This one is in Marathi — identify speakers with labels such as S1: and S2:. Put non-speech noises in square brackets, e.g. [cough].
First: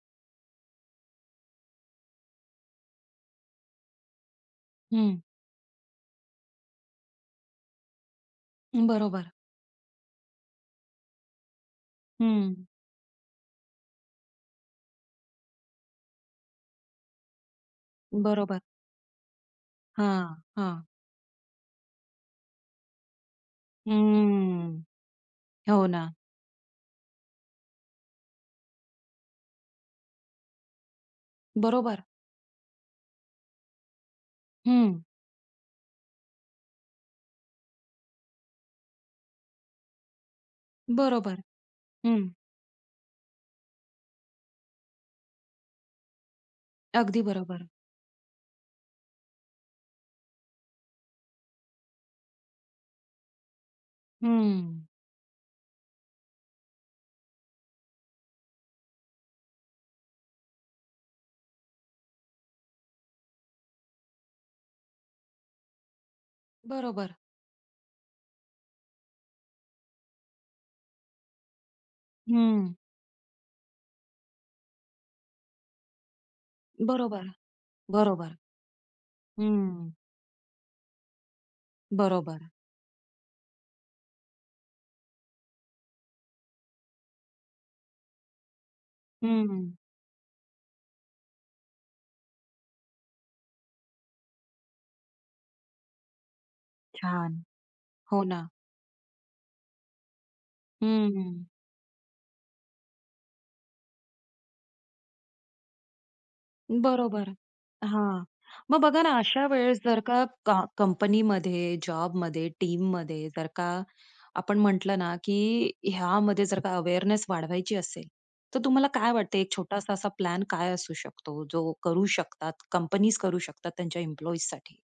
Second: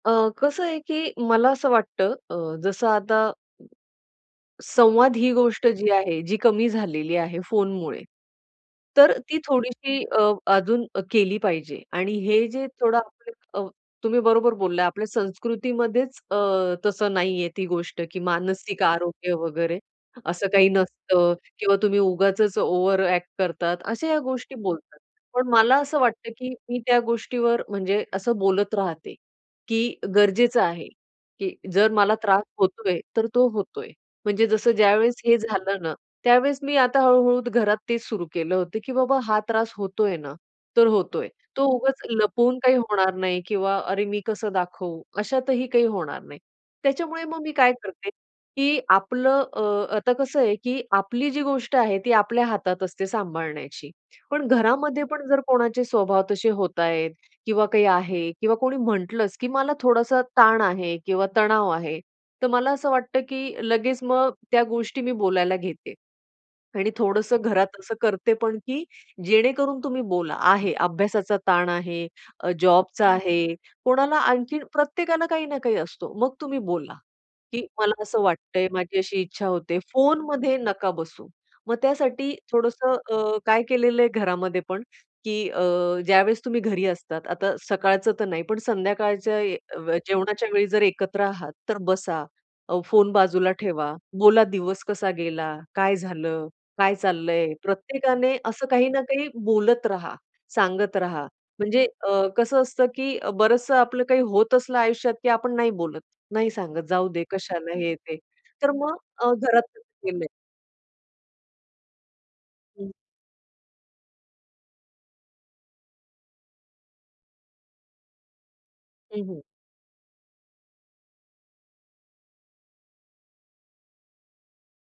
S1: अ, कसं आहे की मला असं वाटतं अ, जसं आता संवाद
S2: हं.
S1: ही गोष्ट जी आहे, जी कमी झालेली आहे फोनमुळे, तर अ,
S2: बरोबर.
S1: ती थोडीशी अ, अजून केली पाहिजे. आणि हे
S2: हं.
S1: जे थोडं [unintelligible] अ, तुम्ही बरोबर बोलला. आपल्या संस्कृतीमध्येच अ, तसं नाही आहे ती गोष्ट, की
S2: बरोबर.
S1: मानसिक आरोग्य वगैरे,
S2: हां.
S1: असं काही
S2: हां.
S1: नसतं किंवा तुम्ही उगाचच ओव्हर अ‍ॅक्ट करतात, अशा ह्या गोष्टी
S2: हम्म,
S1: बोलतात. पण मला
S2: हो
S1: असं
S2: ना.
S1: वाटतं, की मी त्या गोष्टीवर, म्हणजे असं बोलत राहते, की गरजेचं आहे, की जर
S2: बरोबर.
S1: मला त्रास होतोय, तर तो होतोय. म्हणजे जसं
S2: हं.
S1: ज्यावेळेस हे झालं ना, त्यावेळेस मी आता हळू-हळू घरात तेच सुरू केलं होतं, की बाबा हा त्रास होतोय ना, तर होतोय.
S2: बरोबर.
S1: तो उगाच
S2: हं.
S1: लपवून काही होणार नाही किंवा अरे मी कसं दाखवू, अशातही काही होणार नाही.
S2: अगदी
S1: त्याच्यामुळे मग मी
S2: बरोबर.
S1: काय करते, की आपलं अ, आता कसं आहे की आपली जी गोष्ट आहे ती आपल्या हातात असते सांभाळण्याची. पण
S2: हं.
S1: घरामध्ये पण जर कोणाचे स्वभाव तसे होत आहेत किंवा काही आहे किंवा कोणी म्हटलंच, की "मला थोडासा ताण आहे." किंवा "तणाव आहे." तर मला असं वाटतं की लगेच मग त्या गोष्टी मी बोलायला घेते. आणि
S2: बरोबर.
S1: थोडंसं घरात असं करते पण, की जेणेकरून तुम्ही बोला. आहे अभ्यासाचा ताण आहे, अ,
S2: हं.
S1: जॉबचा आहे, कोणाला आणखीन प्रत्येकाला काही ना काही असतो, मग तुम्ही बोला,
S2: बरोबर.
S1: की "मला असं
S2: बरोबर.
S1: वाटतंय, माझी अशी इच्छा होते,"
S2: हं.
S1: फोनमध्ये नका बसू. मग त्यासाठी
S2: बरोबर.
S1: थोडंसं अ, काय केलेलं आहे घरामध्ये पण, की अ, ज्यावेळेस तुम्ही घरी असतात, आता सकाळचं तर नाही, पण संध्याकाळच्या
S2: हं.
S1: जेवणाच्या वेळी जर एकत्र आहात, तर बसा अ, फोन बाजूला ठेवा, बोला, दिवस कसा गेला, काय झालं, काय
S2: छान.
S1: चाललंय,
S2: हो
S1: प्रत्येकाने
S2: ना.
S1: असं काही ना काही बोलत रहा, सांगत राहा.
S2: हम्म.
S1: म्हणजे अ, कसं असतं की बरंचसं आपलं काही होत असलं आयुष्यात, की आपण नाही बोलत, नाही सांगत, जाऊदे
S2: बरोबर.
S1: कशाला हे, ते.
S2: हां.
S1: तर
S2: मग
S1: मग
S2: बघा ना
S1: अ,
S2: अशा
S1: घरात
S2: वेळेस जर का
S1: केलंय
S2: का कंपनीमध्ये, जॉबमध्ये,
S1: हं.
S2: टीममध्ये जर का आपण म्हटलं ना, की ह्यामध्ये जर का अवेअरनेस वाढवायची असेल, तर तुम्हाला काय
S1: हं, हं.
S2: वाटतंय एक छोटासा असा प्लॅन काय असू शकतो, जो करू शकतात, कंपनीज करू शकतात त्यांच्या एम्प्लॉइजसाठी?